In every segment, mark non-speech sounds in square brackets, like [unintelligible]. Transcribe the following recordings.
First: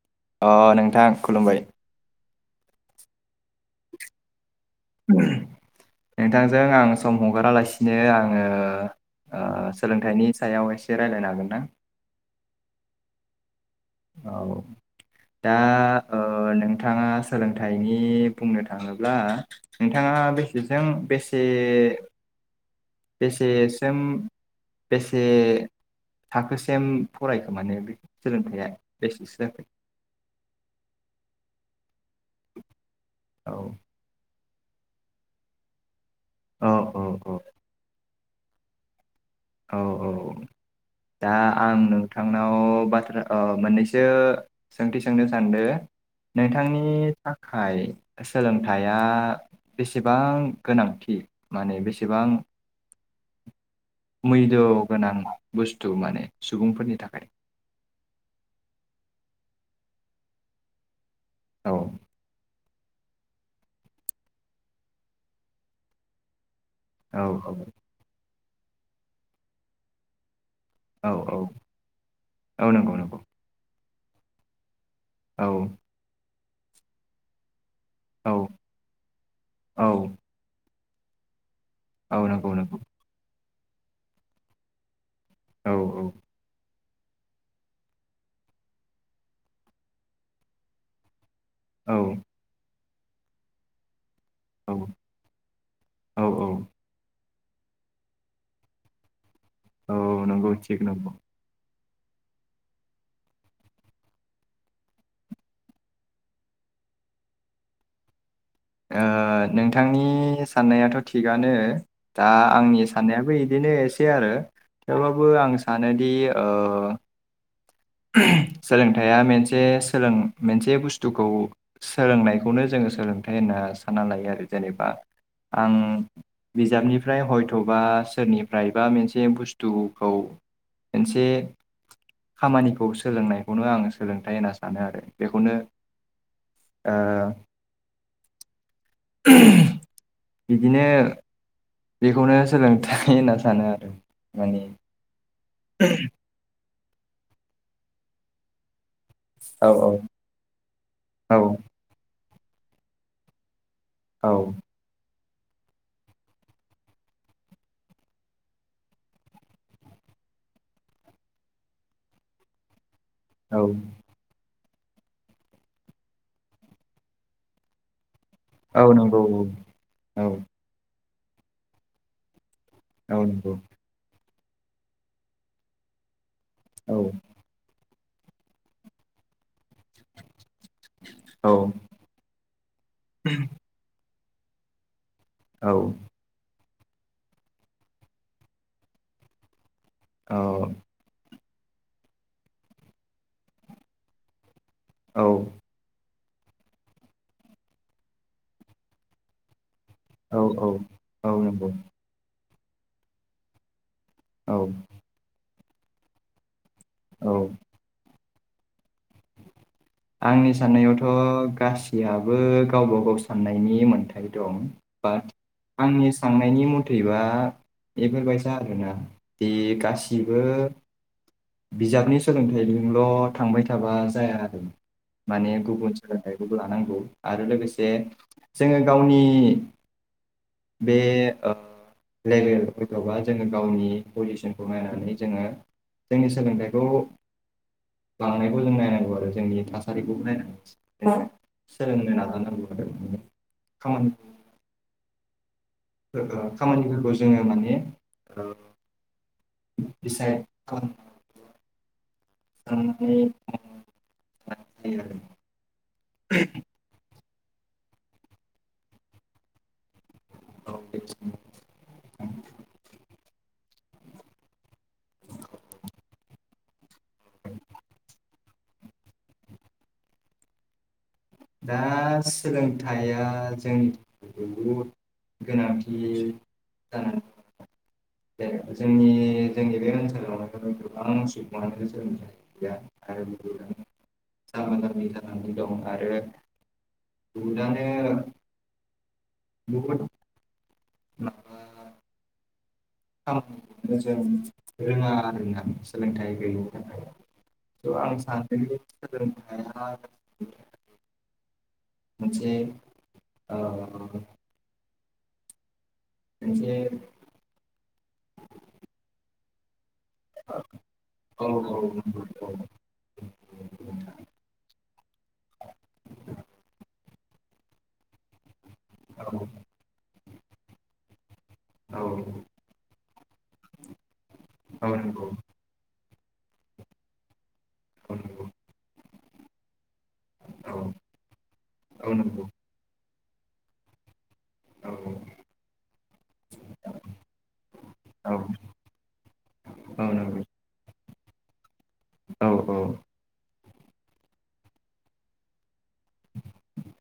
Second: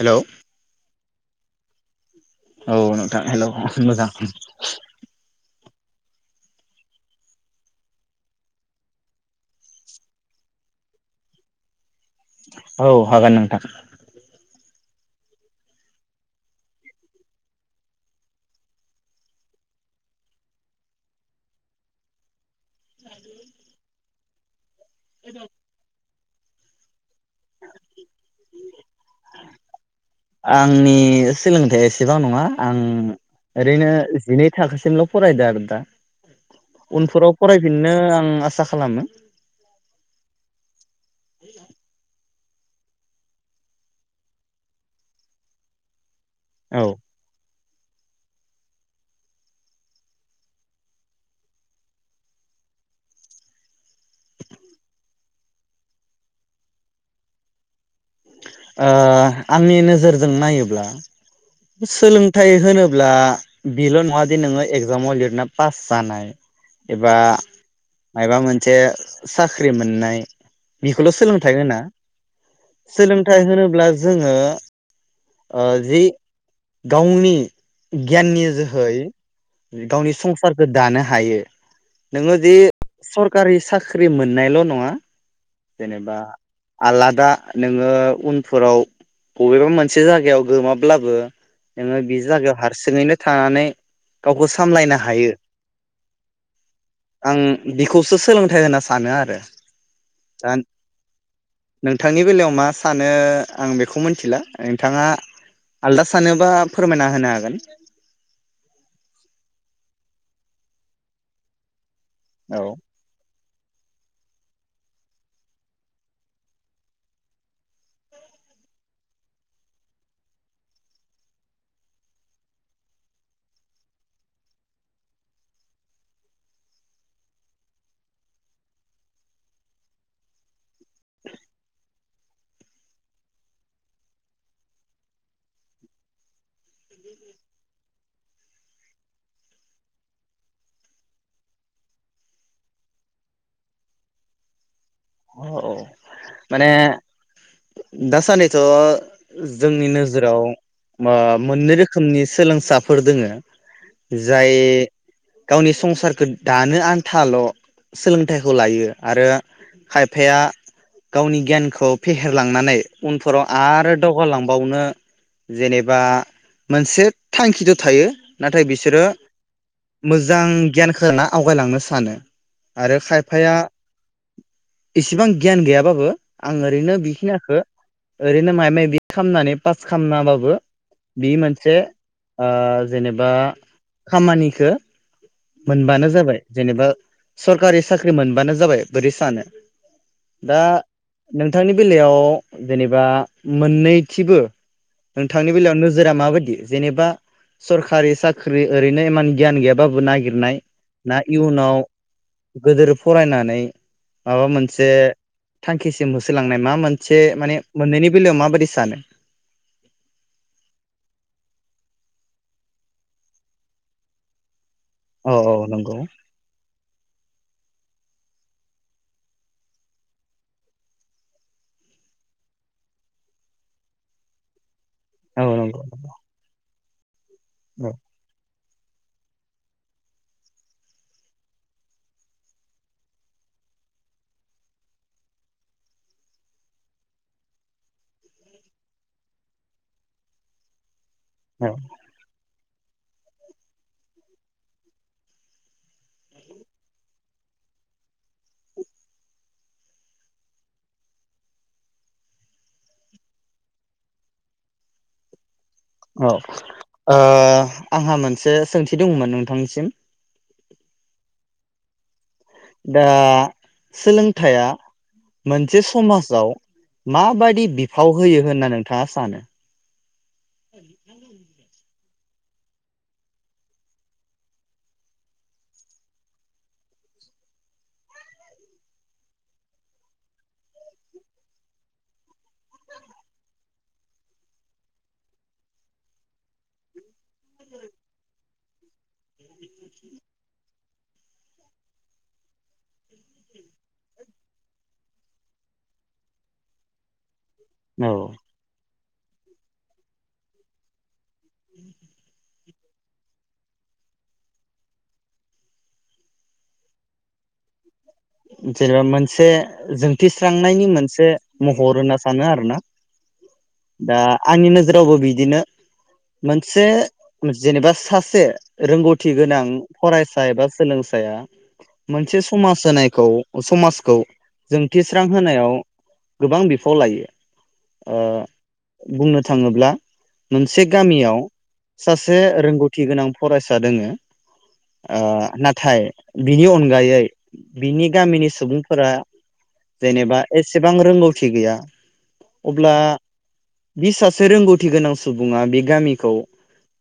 Hello औ अ नोंथां खुलुमबाय। औ नोंथां हेलौ मोजां। नोंथांजों आं सम हगारालासिनो आंङो सोलोंथाइनि सायाव एसे राय्लायनो हागोनदा। औ हागोन नोंथां। औ दा नोंथाङा सोलोंथाइनि बुंनो थांङोब्ला नोंथाङा बेसेजों बेसे बेसेसिम। बेसे। थाखोसिम। फरायखो माने बे सोलोंथाइया। बेसेसो जाखो आंनि सोलोंथाय एसेबां नंङा आं। औ ओरैनो जिनै थाखोसिमल फरायदों आरो दा। औ औ उनफोराव फरायफिननो आं आसा खालामो। औ औ दा आं नोंथां आंनाव बाथ्रा मोननैसो सोंथि सोंनो सानदों। नोंथांनि औ ओ थाखाय सोलोंथाइया बेसेबां गोनांथि माने बेसेबां मैल गोनां बुस्थु माने सुबुंफोरनि थाखाय। ओ आंनि नोजोरजों नायोब्ला। औ सोलोंथाइ होनो ब्ला बेल' नङा दे नोङो एगजामाव लिरना पास जानाय। औ औ। माबा मोनसे साख्रि मोननाय औ बेखौल' औ सोलोंथाइ होना औ नंगौ नंगौ सोलोंथाइ होनोब्ला जोङो। औ ओ जि गावनि औ गियाननि जोहै औ गावनि संसार दानो हायो। औ नोङो जि नंगौ नंगौ सर खारि साख्रि मोननायल' नङा औ जेनेबा आलादा नोङो उनफोराव बबेबा मोनसे जायगायाव गोमाब्लाबो औ नोङो बि जागायाव हार सिङैनो थानानै गावखौ औ सामलायनो हायो। औ औ आं बिखौसो सोलोंथाइ होना सानो आरो औ दा नंगौथिग नंगौ नोंथांनि बेलायाव मा सानो आं बेखौ मिथिला नोंथाङा आलदा सानोबा फोरमायना होनो हागोन। ओ नोंथांनि साननायाथ' थिगानो‌ दा औ आंनि साननायाबो बिदिनो एसे आरो थेवब्लााबो आं सानोदि ओ सोलोंथाइआ मोनसे सोलों मोनसे बुस्थुखौ सोलोंनायखौनो जोङो सोलोंथाइ होनना सानना लायो आरो जेनेबा आं बिजाबनिफ्राय हयथ'बा सोरनिफ्रायबा मोनसे बुस्थुखौ मोनसे खामानिखौ सोलोंनायखौनो आं सोलोंथाइ होनना सानो आरो बेखौनो ओ बिदिनो बेखौनो सोलोंथाइ होनना सानो आरो माने औ औ माने दासानैथ' औ जोंनि नोजोराव मा औ मोननै रोखोमनि सोलोंसाफोर दोङो औ जाय गावनि संसारखौ दानो आन्थाल' सोलोंथाइखौ लायो आरो खायफाया गावनि गियानखौ फेहेरलांनानै उनफोराव औ आरो दावगा लां बावनो जेनेबा मोनसे थांखिथ' थायो। नाथाय औ बिसोरो, नंगौ औ औ मोजां गियानखौ ना आवगायलांनो सानो आरो औ नंगौ खायफाया इसिबां गियान गैयाबाबो आं औ ओरैनो बेखिनियाखो ओरैनो माय मायदि खालामनानै पास खालामनाबाबो बि औ मोनसे ओ जेनेबा खामानिखौ। औ मोनबानो जाबाय। जेनेबा सरकारि साख्रि मोनबानो जाबाय बिदि सानो। दा औ नोंथांनि बेलायाव जेनेबा मोननैथिबो। नोंथांनि बेलायाव नोजोरा माबायदि? जेनेबा सरकारि साख्रि ओरैनो इमान गियान गैयाबाबो। औ नाय ना औ नंगौ इयुनाव गोदोर फरायनानै माबा औ मोनसे थांखिसिम होसोलांनाय। मा मोनसे औ माने मोनैनि माबाददि सानो? आंनि साननायावथो गासीआबो गावबा गाव साननाय नि मोन्थाय दं। बा औ औ नंगौ आंनि साननायनि मथेबा दा बेफोरबायसा आरोना, दि गासिबो बिजाबनि सोलोंथाइजोंल' थांबाय थाबा जाया आरो ना। औ माने नंगौ गुबुन सोलोंथाइखौबो लानांगौ। आरो लोगोसे औ जोङो गावनि बे ओ लेभेल हयथ'बा जोंङो गावनि पजिसनखौ नायनानै जोंङो, जोंनि सोलोंथाइखौ लांनायखौ जों नायनांगौ आरो। जोंनि थास बेखौबो नायनांगौ। सोलोंनो नाजानांगौ। खामानि खामानिफोरखौ जोंङो माने ओ दिसाइद खालाम नानै लानाय जायो आरो औ ओ ओ आंहा मोनसे सोंथि दङमोन नोंथांनिसिम? औ दे सों। दा सोलोंथाया मोनसे समाजाव माबादि बिफाव होयो होनना नोंथांङा सानो? दा सोलोंथाइया जोंनि थाखाय बहुद गोनांथि जानानै फैदों जोंनि जोंनि बे ओनसोलावनो गोबां सुबुङानो जोनोम गैया आरो बहुदनो जामबा जामि जानानै दं आरो बहुदआनो बहुत [unintelligible] [unintelligible] जों रोङा आरो ना सोलोंथाइ गैयैनि थाखाय थ आं औ सानदोंदि सोलोंथाया जोंनि मोनसे ओ मोनसेे जेनेबा मोनसे जोंथिस्रांनायनि मोनसे महर होनना सानो औ आरोना दा आंनि नोजोरावबो बिदिनो मोनसे जेनेबा सास से रोंगौथि गोनां फरायसा एबा सोलोंसाया औ मोनसे समाज होनाय खौ समाजखौ जों थिस्रां नंगौ होनायाव गोबां बिफाव लायो। औ अ बुंनो थाङोब्ला मोनसे गामियाव औ नंगौ औ नंगौ औ सासे नंगौ रोंग' थि गोनां फरायसा दोङो औ ओ औ नाथाय बिनि अनगायै बिनि गामिनि सुबुंफोरा जेनेबा नंगौ एसेबां रोंगौ थि गैया। औ औ। अब्ला बि सासे रोंगौथि गोनां सुबुङा बि गामिखौ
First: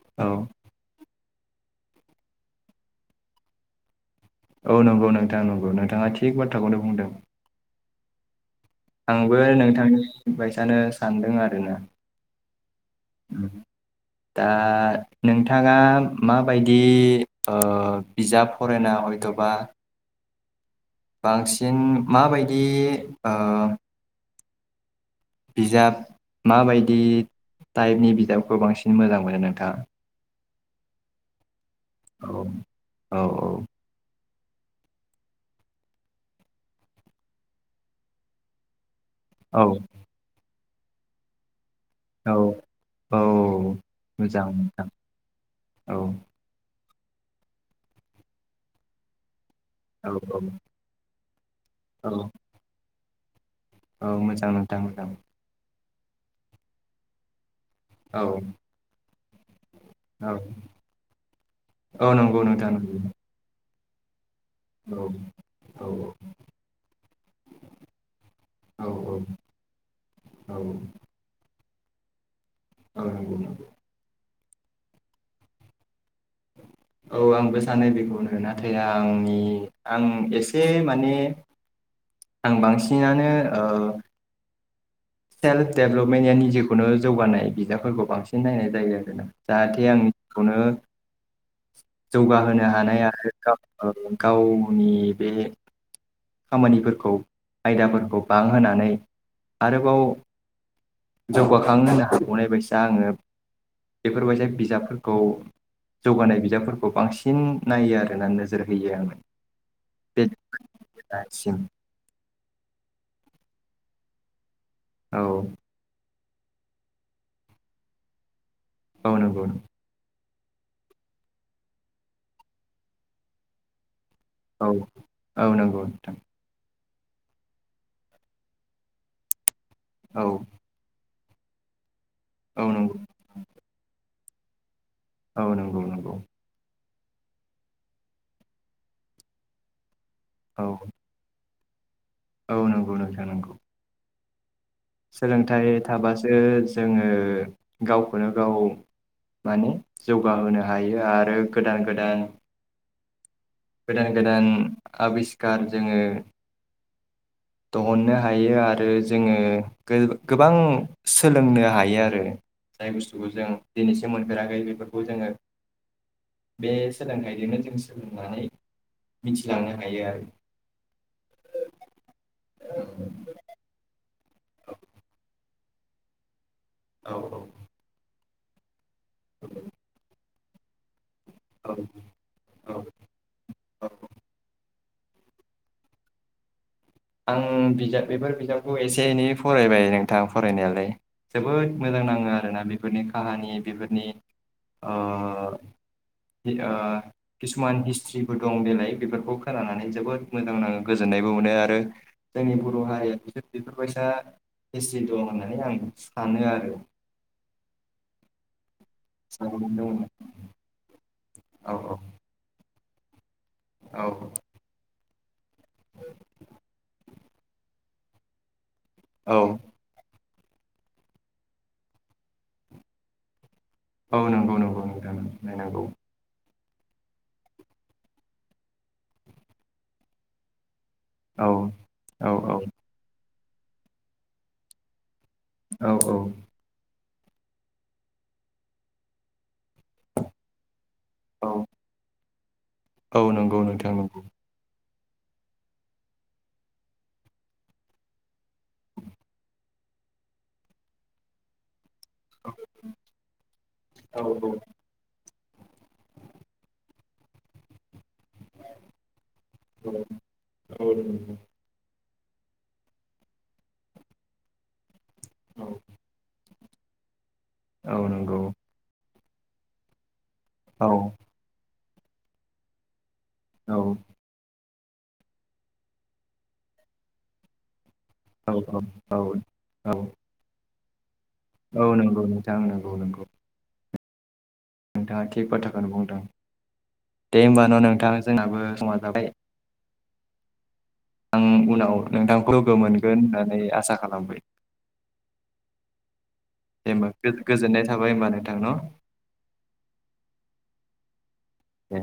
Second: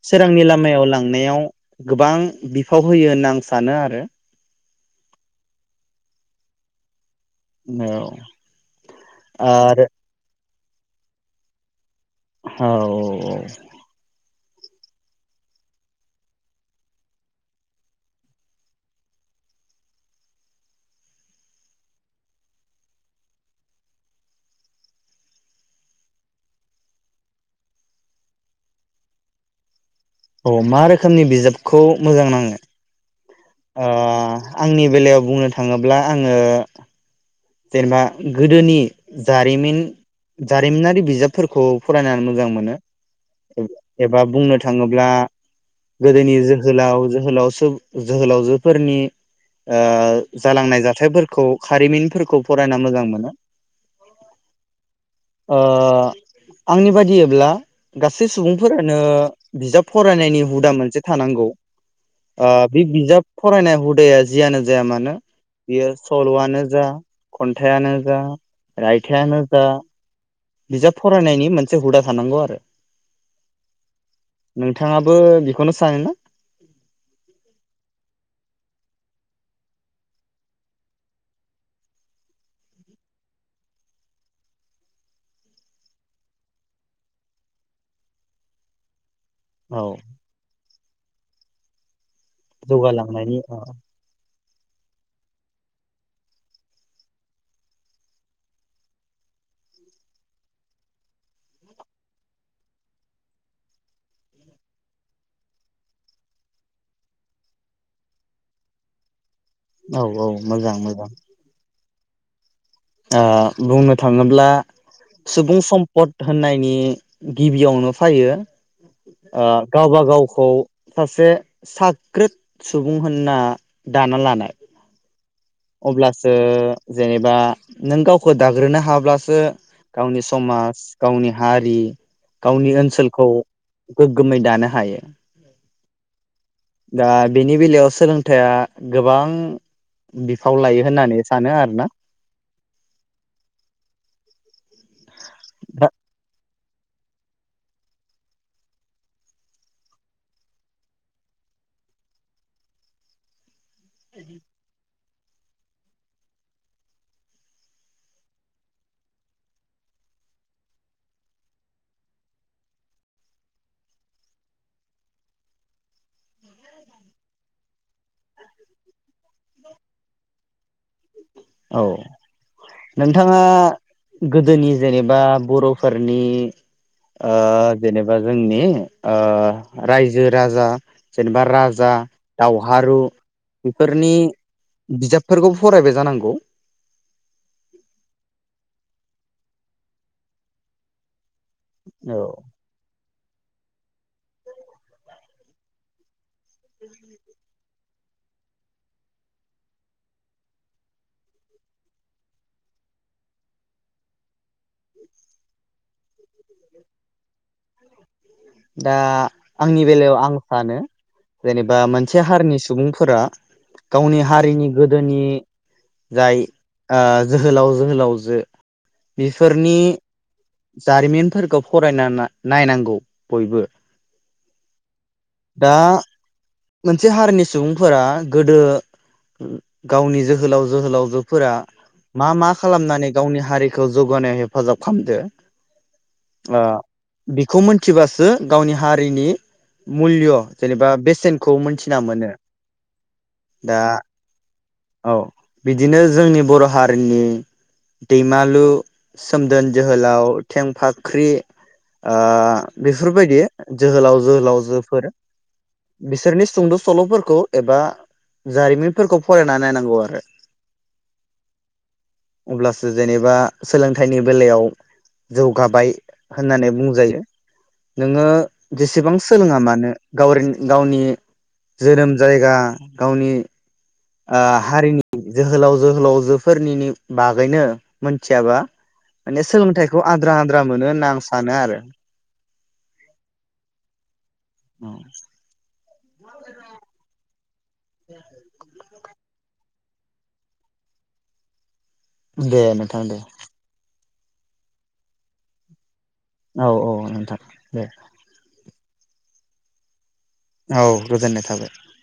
औ औ सोरांनि लामायाव लांनायाव गोबां बिफाव होयो होनना आं सानो आरो। औ नंगौ नोंथां नंगौ नोंथाङा थिग बाथ्राखौनो बुंदों। औ। आंबो आरो नोंथांनि [unintelligible] जानो सानदों आरोना। औ औ। दा नोंथाङा माबायदि ओ बिजाब फरायना हयथ'बा बांसिन माबायदि ओ बिजाब माबायदि टाइपनि बिजाबखौ बांसिन मोजां मोनो नोंथाङा? औ मा रोखोमनि बिजाब खौ मोजां नाङो? औ औ। ओ आंनि बेलायाव बुंनो थाङोब्ला आङो जेनेबा गोदोनि औ जारिमिन जारिमिनारि बिजाबफोरखौ फरायनानै औ मोजां मोनो औ एबा मोजां बुंनो नोंथां थाङोब्ला औ गोदोनि जोहोलाव जोहोलाव सो जोहोलावजोफोरनि औ ओ जालांनाय जाथायफोर खौ औ खारिमिनफोर फरायना मोजां मोनो। औ मोजां नोथां मोजां। ओ आंनि बादियैब्ला औ गासै सुबुंफोरानो बिजाब औ फरायनायनि हुदा मोनसे थानांगौ औ नंगौ नोंथां बे नंगौ बिजाब फरायनाय हु [unintelligible] जियानो जाया मानो औ बियो सल'आनो जा खन्थायानो जा औ रायथायानो जा बिजाब फरायनायनि मोनसे हुदा थानांगौ आरो। औ नंगौ नंगौ। नोंथाङाबो बेखौनो सानोना? औ आंबो सानो बेखौनो नाथाय आंनि आं एसे माने आं बांसिनानो ओ सेल्फ डेभेलपमेन्टनि जेखुनु जौगानाय बिजाबफोरखौ बांसिन नायनाय जायो आरो ना। औ जाहाथे आंनि खौनो [inaudible] जौगाहोनो हानाय आरो जौगालांनायनि औ गाव गाव नि बे खामानिफोरखौ आयदाफोरखौ बांहोनानै आरोबाव जौगाखां होनो हाबावनाय बायदिसो आङो बेफोरबायदि बिजाबफोरखौ जौगानाय बिजाबफोरखौ बांसिन नायो आरो ना नोजोर होयो आङो। औ बे औ मोजां मोजां। [unintelligible] ओ बुंनो थाङोब्ला औ सुबुं सम्पद होननायनि गिबियावनो फैयो औ नंगौ ओ गावब गाव औ सासे साग्रिद सुबुं होनना दाना लानाय औ औ नंगौ नोंथां अब्लासो जेनेबा नों गावखौ दाग्रोनो हाब्लासो गावनि औ समाज गावनि हारि औ गावनि नंगौ ओनसोलखौ गो गोमै दानो हायो। औ नंगौ नंगौ। दा बेनि बेलायाव सोलोंथाइया गोबां बिफाव औ लायो होननानै सानो आरो। ना? औ नंगौ नोंथां नंगौ। सोलोंथाइ दा थाबासो जोंङो गावखौनो गाव माने जौगाहोनो हायो आरो गोदान गोदान गोदान गोदान आबिस्कखार जोंङो दिहुननो हायो आरो जोंङो गोबां सोलोंनो हायो आरो जाय बुस्थुखौ जों दिनैसिम मोनफेराखै बेफोरखौ जोंङो बे सोलोंथाइजोंनो जों सोलोंनानै मिथिलांनो हायो आरो। औ। नोंथांङा गोदोनि जेनेबा बरफोरनि ओ औ जेनेबा जोंनि ओ रायजो राजा जेनेबा औ राजा औ दावहारु औ बेफोरनि बिजाबफोरखौ फरायबाय जानांगौ। आं बिजाब बेफोर बिजाबखौ एसे एनै फरायबाय नोंथां फरायनायालाय। जोबोद मोजां औ नांङो आरोना बेफोरनि। काहानि बेफोरनि ओ किसुमान हिस्ट्रिबो दं देलाय बेफोरखौ खोनानानै जोबोद मोजां नांङो गोजोननायबो मोनो आरो। जोंनि बर हारिया बिसोर बेफोरबायसा एसि दं होननानै आं सानो आरो। दा साननानै आंनि दङ बेलायाव आं सानो। औ जेनेबा मोनसे हारिनि सुबुं फोरा औ गावनि हारिनि गोदोनि जाय ओ जोहोलाव जोहोलाव जो औ इसोरनि जारिमिनफोरखौ फरायना नायनांगौ बयबो औ नंगौ नंगौ नोंथां दा नायनांगौ। मोनसे हारिनि सुबुंफोरा गोदो गावनि जोहोलाव औ जोहोलावजोफोरा मा मा औ खालामनाय गावनि हारिखौ जौगानायाव हेफाजाब खामदो औ औ। बेखौ मिनथिबासो गावनि हारिनि मुल्य जेनेबा औ बेसेनखौ मोनथिना मोनो। औ नंगौ दा नोंथां नंगौ। औ बिदिनो जोंनि बर हारिनि दैमालु सोमदोन जोहोलाव थेंफाख्रि ओ बेफोरबायदि जोहोलाव औ जोहोलावजोफोर बिसोरनि सुंद‌ सलफोरखौ एबा जारिमिनफोरखौ फरायना नायनांगौ आरो औ नंगौ। अब्लासो जेनेबा सोलोंथाइनि बेलायाव औ जौगाबाय होननानै बुंजायो। औ नोंङो नंगौ जेसेबां सोलोंङा मानो गावरिं औ गावनि जोनोम जायगा गावनि औ। ओ हारिनि जोहोलाव जोहोलावजोफोरनिनो बागैनो मोनथियाबा औ माने औ सोलोंथाइखौ आद्रा आद्रा मोनो होना आं सा औ नंगौ नोंथां नंगौ नंगौ। नोंथाङा थिक खथा खौनो बुंदों दे होमबा। नोंथां जोंनाबो समा जाबाय आं उनाव नोंथांग्रौ दे लोगो नोंथां दे मोनगोन होननानै आसा खाला मबाय। औ औ दे होनबा नोंथां दे गो-गोजोननाय थाबाय होनबा नोंथां न'। औ गोजोननाय थाबाय। दे